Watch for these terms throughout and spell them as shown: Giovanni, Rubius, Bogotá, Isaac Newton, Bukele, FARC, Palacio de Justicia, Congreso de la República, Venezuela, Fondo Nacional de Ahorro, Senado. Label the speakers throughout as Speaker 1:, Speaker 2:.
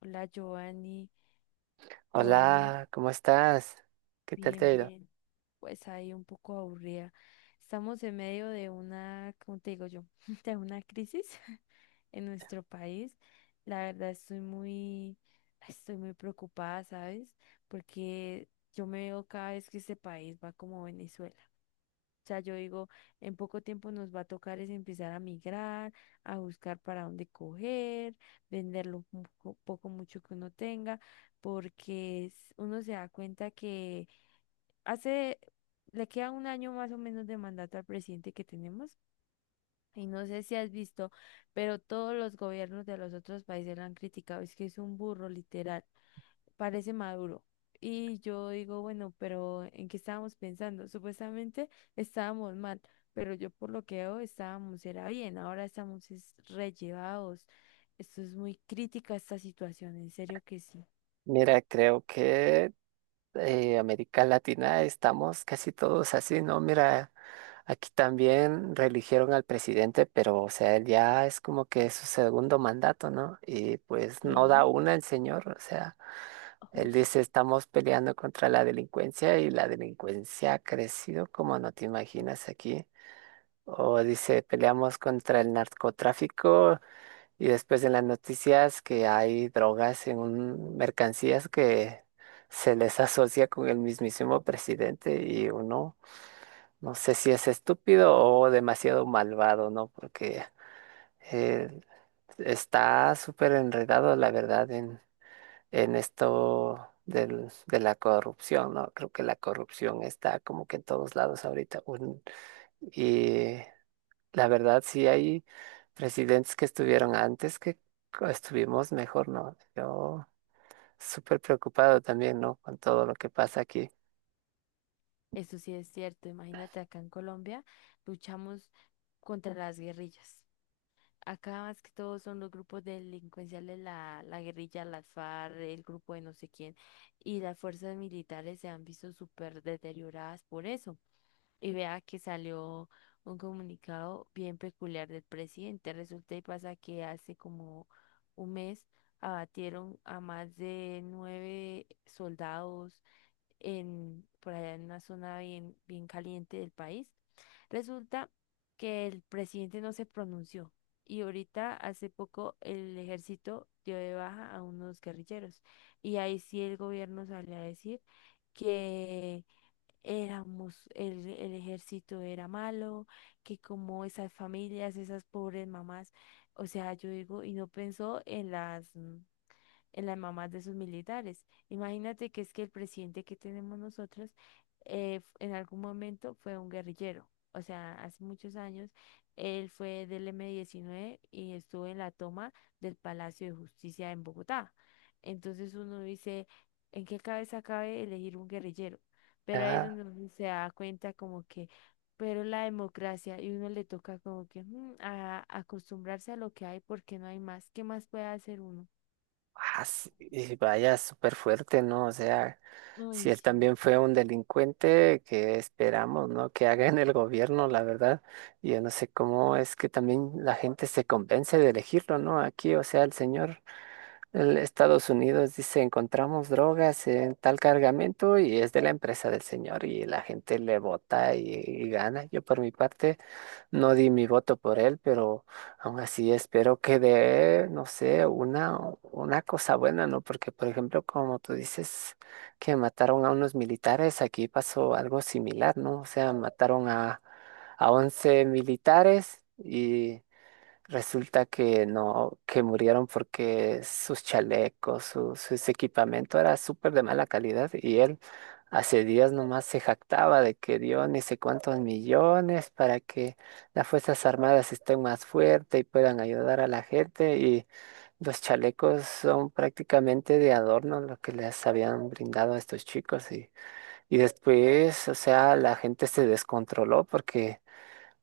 Speaker 1: Hola, Giovanni. Giovanni,
Speaker 2: Hola, ¿cómo estás? ¿Qué tal te
Speaker 1: bien,
Speaker 2: ha ido?
Speaker 1: bien. Pues ahí un poco aburrida. Estamos en medio de una, ¿cómo te digo yo? De una crisis en nuestro país. La verdad estoy muy preocupada, ¿sabes? Porque yo me veo cada vez que este país va como Venezuela. O sea, yo digo, en poco tiempo nos va a tocar es empezar a migrar, a buscar para dónde coger, vender lo poco, mucho que uno tenga, porque uno se da cuenta que hace, le queda un año más o menos de mandato al presidente que tenemos. Y no sé si has visto, pero todos los gobiernos de los otros países lo han criticado. Es que es un burro, literal, parece Maduro. Y yo digo, bueno, pero ¿en qué estábamos pensando? Supuestamente estábamos mal, pero yo por lo que veo estábamos era bien, ahora estamos es rellevados. Esto es muy crítica esta situación, en serio que sí.
Speaker 2: Mira, creo que América Latina estamos casi todos así, ¿no? Mira, aquí también reeligieron al presidente, pero o sea, él ya es como que su segundo mandato, ¿no? Y pues no da
Speaker 1: Sí.
Speaker 2: una el señor, o sea, él
Speaker 1: Uy.
Speaker 2: dice estamos peleando contra la delincuencia y la delincuencia ha crecido como no te imaginas aquí. O dice peleamos contra el narcotráfico. Y después en las noticias que hay drogas en mercancías que se les asocia con el mismísimo presidente y uno no sé si es estúpido o demasiado malvado, ¿no? Porque eh, está súper enredado, la verdad, en esto de la corrupción, ¿no? Creo que la corrupción está como que en todos lados ahorita. Y la verdad, sí hay presidentes que estuvieron antes que estuvimos mejor, ¿no? Yo súper preocupado también, ¿no? Con todo lo que pasa aquí.
Speaker 1: Eso sí es cierto, imagínate, acá en Colombia luchamos contra las guerrillas. Acá más que todo son los grupos delincuenciales, la guerrilla, las FARC, el grupo de no sé quién, y las fuerzas militares se han visto súper deterioradas por eso. Y vea que salió un comunicado bien peculiar del presidente. Resulta y pasa que hace como un mes abatieron a más de nueve soldados en, por allá en una zona bien, bien caliente del país. Resulta que el presidente no se pronunció, y ahorita hace poco el ejército dio de baja a unos guerrilleros y ahí sí el gobierno salió a decir que éramos, el ejército era malo, que como esas familias, esas pobres mamás. O sea, yo digo, y no pensó en las en las mamás de sus militares. Imagínate que es que el presidente que tenemos nosotros en algún momento fue un guerrillero. O sea, hace muchos años él fue del M-19 y estuvo en la toma del Palacio de Justicia en Bogotá. Entonces uno dice, ¿en qué cabeza cabe elegir un guerrillero? Pero ahí es
Speaker 2: Ya,
Speaker 1: donde uno se da cuenta como que, pero la democracia y uno le toca como que acostumbrarse a lo que hay porque no hay más. ¿Qué más puede hacer uno?
Speaker 2: ah, sí, y vaya súper fuerte, ¿no? O sea, si
Speaker 1: Uy,
Speaker 2: él
Speaker 1: sí,
Speaker 2: también fue un delincuente, que esperamos, ¿no? Que haga en el gobierno, la verdad. Yo no sé cómo es que también la gente se convence de elegirlo, ¿no? Aquí, o sea, el señor. El Estados Unidos dice, encontramos drogas en tal cargamento y es de la empresa del señor y la gente le vota y gana. Yo por mi parte no di mi voto por él, pero aún así espero que dé, no sé, una cosa buena, ¿no? Porque, por ejemplo, como tú dices que mataron a unos militares, aquí pasó algo similar, ¿no? O sea, mataron a 11 militares. Y resulta que no, que murieron porque sus chalecos, sus equipamiento era súper de mala calidad y él hace días nomás se jactaba de que dio ni sé cuántos millones para que las Fuerzas Armadas estén más fuertes y puedan ayudar a la gente y los chalecos son prácticamente de adorno lo que les habían brindado a estos chicos y después, o sea, la gente se descontroló porque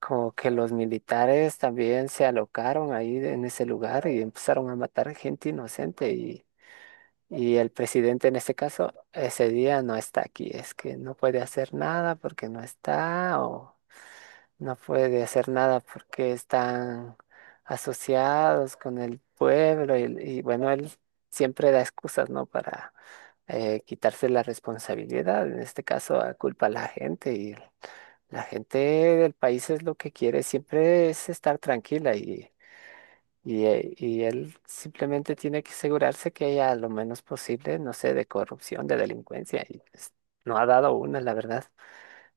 Speaker 2: como que los militares también se alocaron ahí en ese lugar y empezaron a matar gente inocente y el presidente en este caso ese día no está aquí, es que no puede hacer nada porque no está o no puede hacer nada porque están asociados con el pueblo y bueno, él siempre da excusas, ¿no? Para quitarse la responsabilidad, en este caso culpa a la gente. La gente del país es lo que quiere, siempre es estar tranquila y él simplemente tiene que asegurarse que haya lo menos posible, no sé, de corrupción, de delincuencia. Y pues, no ha dado una, la verdad.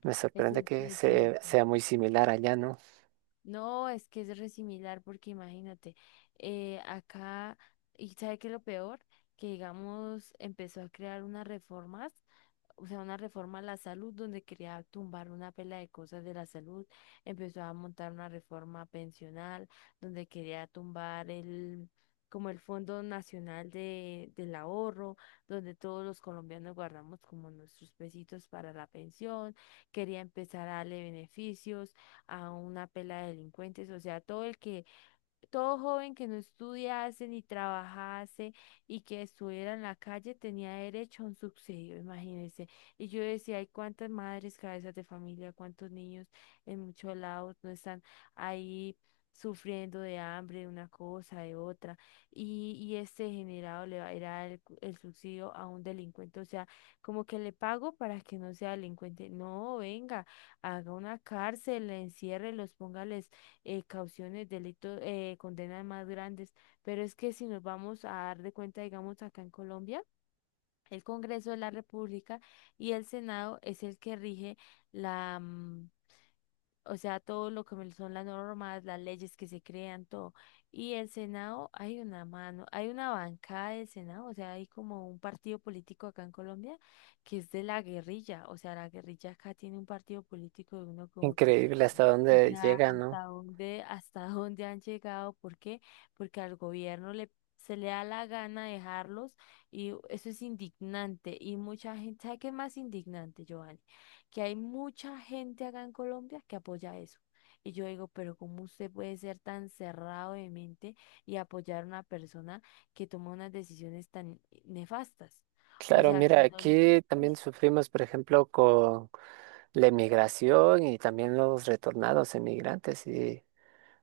Speaker 2: Me
Speaker 1: eso
Speaker 2: sorprende que
Speaker 1: sí es cierto.
Speaker 2: sea muy similar allá, ¿no?
Speaker 1: No, es que es re similar porque imagínate, acá, y ¿sabe qué es lo peor? Que digamos, empezó a crear unas reformas. O sea, una reforma a la salud donde quería tumbar una pela de cosas de la salud, empezó a montar una reforma pensional donde quería tumbar el, como el Fondo Nacional del Ahorro, donde todos los colombianos guardamos como nuestros pesitos para la pensión, quería empezar a darle beneficios a una pela de delincuentes. O sea, todo joven que no estudiase ni trabajase y que estuviera en la calle tenía derecho a un subsidio, imagínense. Y yo decía, hay cuántas madres cabezas de familia, cuántos niños en muchos lados no están ahí sufriendo de hambre, de una cosa, de otra. Y este generado le va a dar el, el subsidio a un delincuente. O sea, como que le pago para que no sea delincuente. No, venga, haga una cárcel, enciérrelos, póngales cauciones, delitos, condenas más grandes. Pero es que si nos vamos a dar de cuenta, digamos, acá en Colombia, el Congreso de la República y el Senado es el que rige la, o sea, todo lo que son las normas, las leyes que se crean, todo. Y el Senado, hay una mano, hay una bancada del Senado, o sea, hay como un partido político acá en Colombia que es de la guerrilla. O sea, la guerrilla acá tiene un partido político de uno como que,
Speaker 2: Increíble hasta
Speaker 1: o
Speaker 2: dónde
Speaker 1: sea,
Speaker 2: llega, ¿no?
Speaker 1: ¿hasta dónde, hasta dónde han llegado? ¿Por qué? Porque al gobierno le, se le da la gana dejarlos, y eso es indignante. Y mucha gente, ¿sabe qué es más indignante, Giovanni? Que hay mucha gente acá en Colombia que apoya eso. Y yo digo, pero ¿cómo usted puede ser tan cerrado de mente y apoyar a una persona que toma unas decisiones tan nefastas? O
Speaker 2: Claro,
Speaker 1: sea,
Speaker 2: mira,
Speaker 1: que no
Speaker 2: aquí también sufrimos, por ejemplo, con la emigración y también los retornados emigrantes y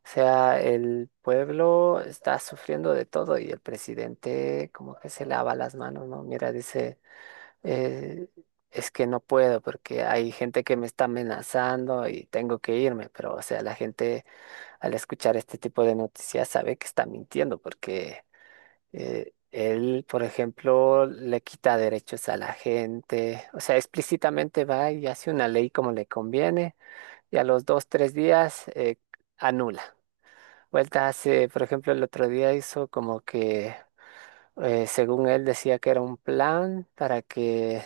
Speaker 2: o sea, el pueblo está sufriendo de todo y el presidente como que se lava las manos, ¿no? Mira, dice, eh, es que no puedo porque hay gente que me está amenazando y tengo que irme, pero o sea, la gente al escuchar este tipo de noticias sabe que está mintiendo porque él, por ejemplo, le quita derechos a la gente, o sea, explícitamente va y hace una ley como le conviene y a los 2, 3 días anula. Vuelta hace, por ejemplo, el otro día hizo como que, según él decía que era un plan para que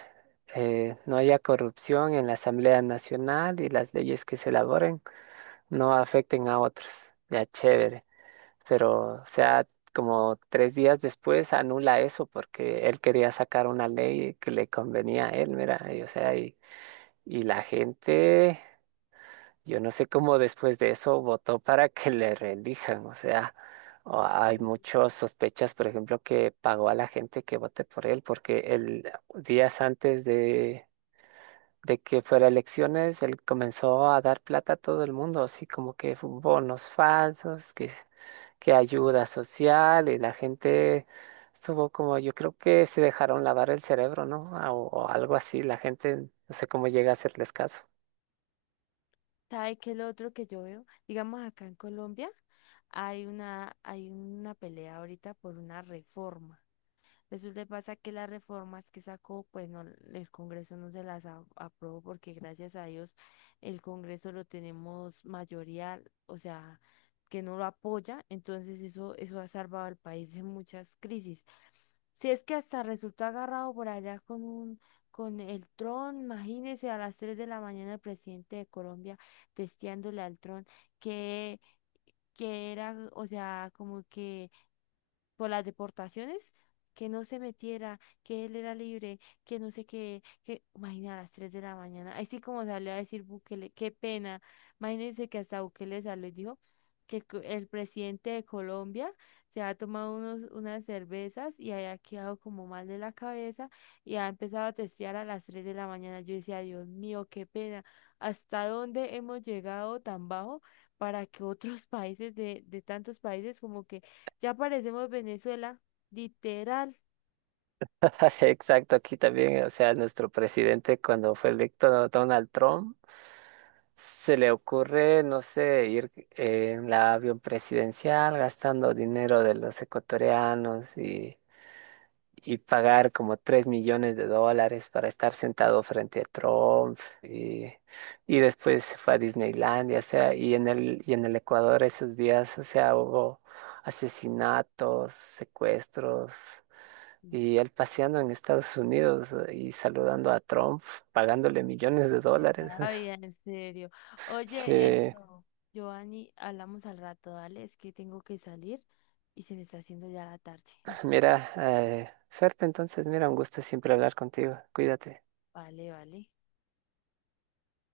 Speaker 2: no haya corrupción en la Asamblea Nacional y las leyes que se elaboren no afecten a otros. Ya chévere. Pero, o sea, como 3 días después anula eso porque él quería sacar una ley que le convenía a él, mira, y, o sea, y la gente. Yo no sé cómo después de eso votó para que le reelijan. O sea, hay muchas sospechas, por ejemplo, que pagó a la gente que vote por él, porque el días antes de que fuera elecciones, él comenzó a dar plata a todo el mundo, así como que bonos falsos, que ayuda social, y la gente estuvo como, yo creo que se dejaron lavar el cerebro, ¿no? O algo así, la gente, no sé cómo llega a hacerles caso.
Speaker 1: sabe. Que el otro que yo veo, digamos acá en Colombia, hay una pelea ahorita por una reforma. Resulta y pasa que las reformas que sacó, pues no, el Congreso no se las aprobó porque gracias a Dios el Congreso lo tenemos mayoría. O sea, que no lo apoya, entonces eso ha salvado al país de muchas crisis. Si es que hasta resultó agarrado por allá con con el tron. Imagínese a las 3 de la mañana el presidente de Colombia testeándole al tron que que era, o sea, como que por las deportaciones, que no se metiera, que él era libre, que no sé qué, que, imagina a las 3 de la mañana, así como salió a decir Bukele, qué pena. Imagínense que hasta Bukele salió y dijo que el presidente de Colombia se ha tomado unos, unas cervezas y haya quedado como mal de la cabeza y ha empezado a testear a las 3 de la mañana. Yo decía, Dios mío, qué pena, ¿hasta dónde hemos llegado tan bajo? Para que otros países de tantos países como que ya parecemos Venezuela, literal.
Speaker 2: Exacto, aquí también, o sea, nuestro presidente cuando fue electo Donald Trump, se le ocurre, no sé, ir en la avión presidencial gastando dinero de los ecuatorianos y pagar como 3 millones de dólares para estar sentado frente a Trump y después se fue a Disneylandia, o sea, y en el Ecuador esos días, o sea, hubo asesinatos, secuestros y él paseando en Estados Unidos y saludando a Trump, pagándole millones de dólares.
Speaker 1: ¿Verdad? Ay, en serio. Oye,
Speaker 2: Sí,
Speaker 1: esto, Giovanni, hablamos al rato, dale, es que tengo que salir y se me está haciendo ya la tarde.
Speaker 2: mira, suerte entonces, mira, un gusto siempre hablar contigo, cuídate.
Speaker 1: Vale, vale.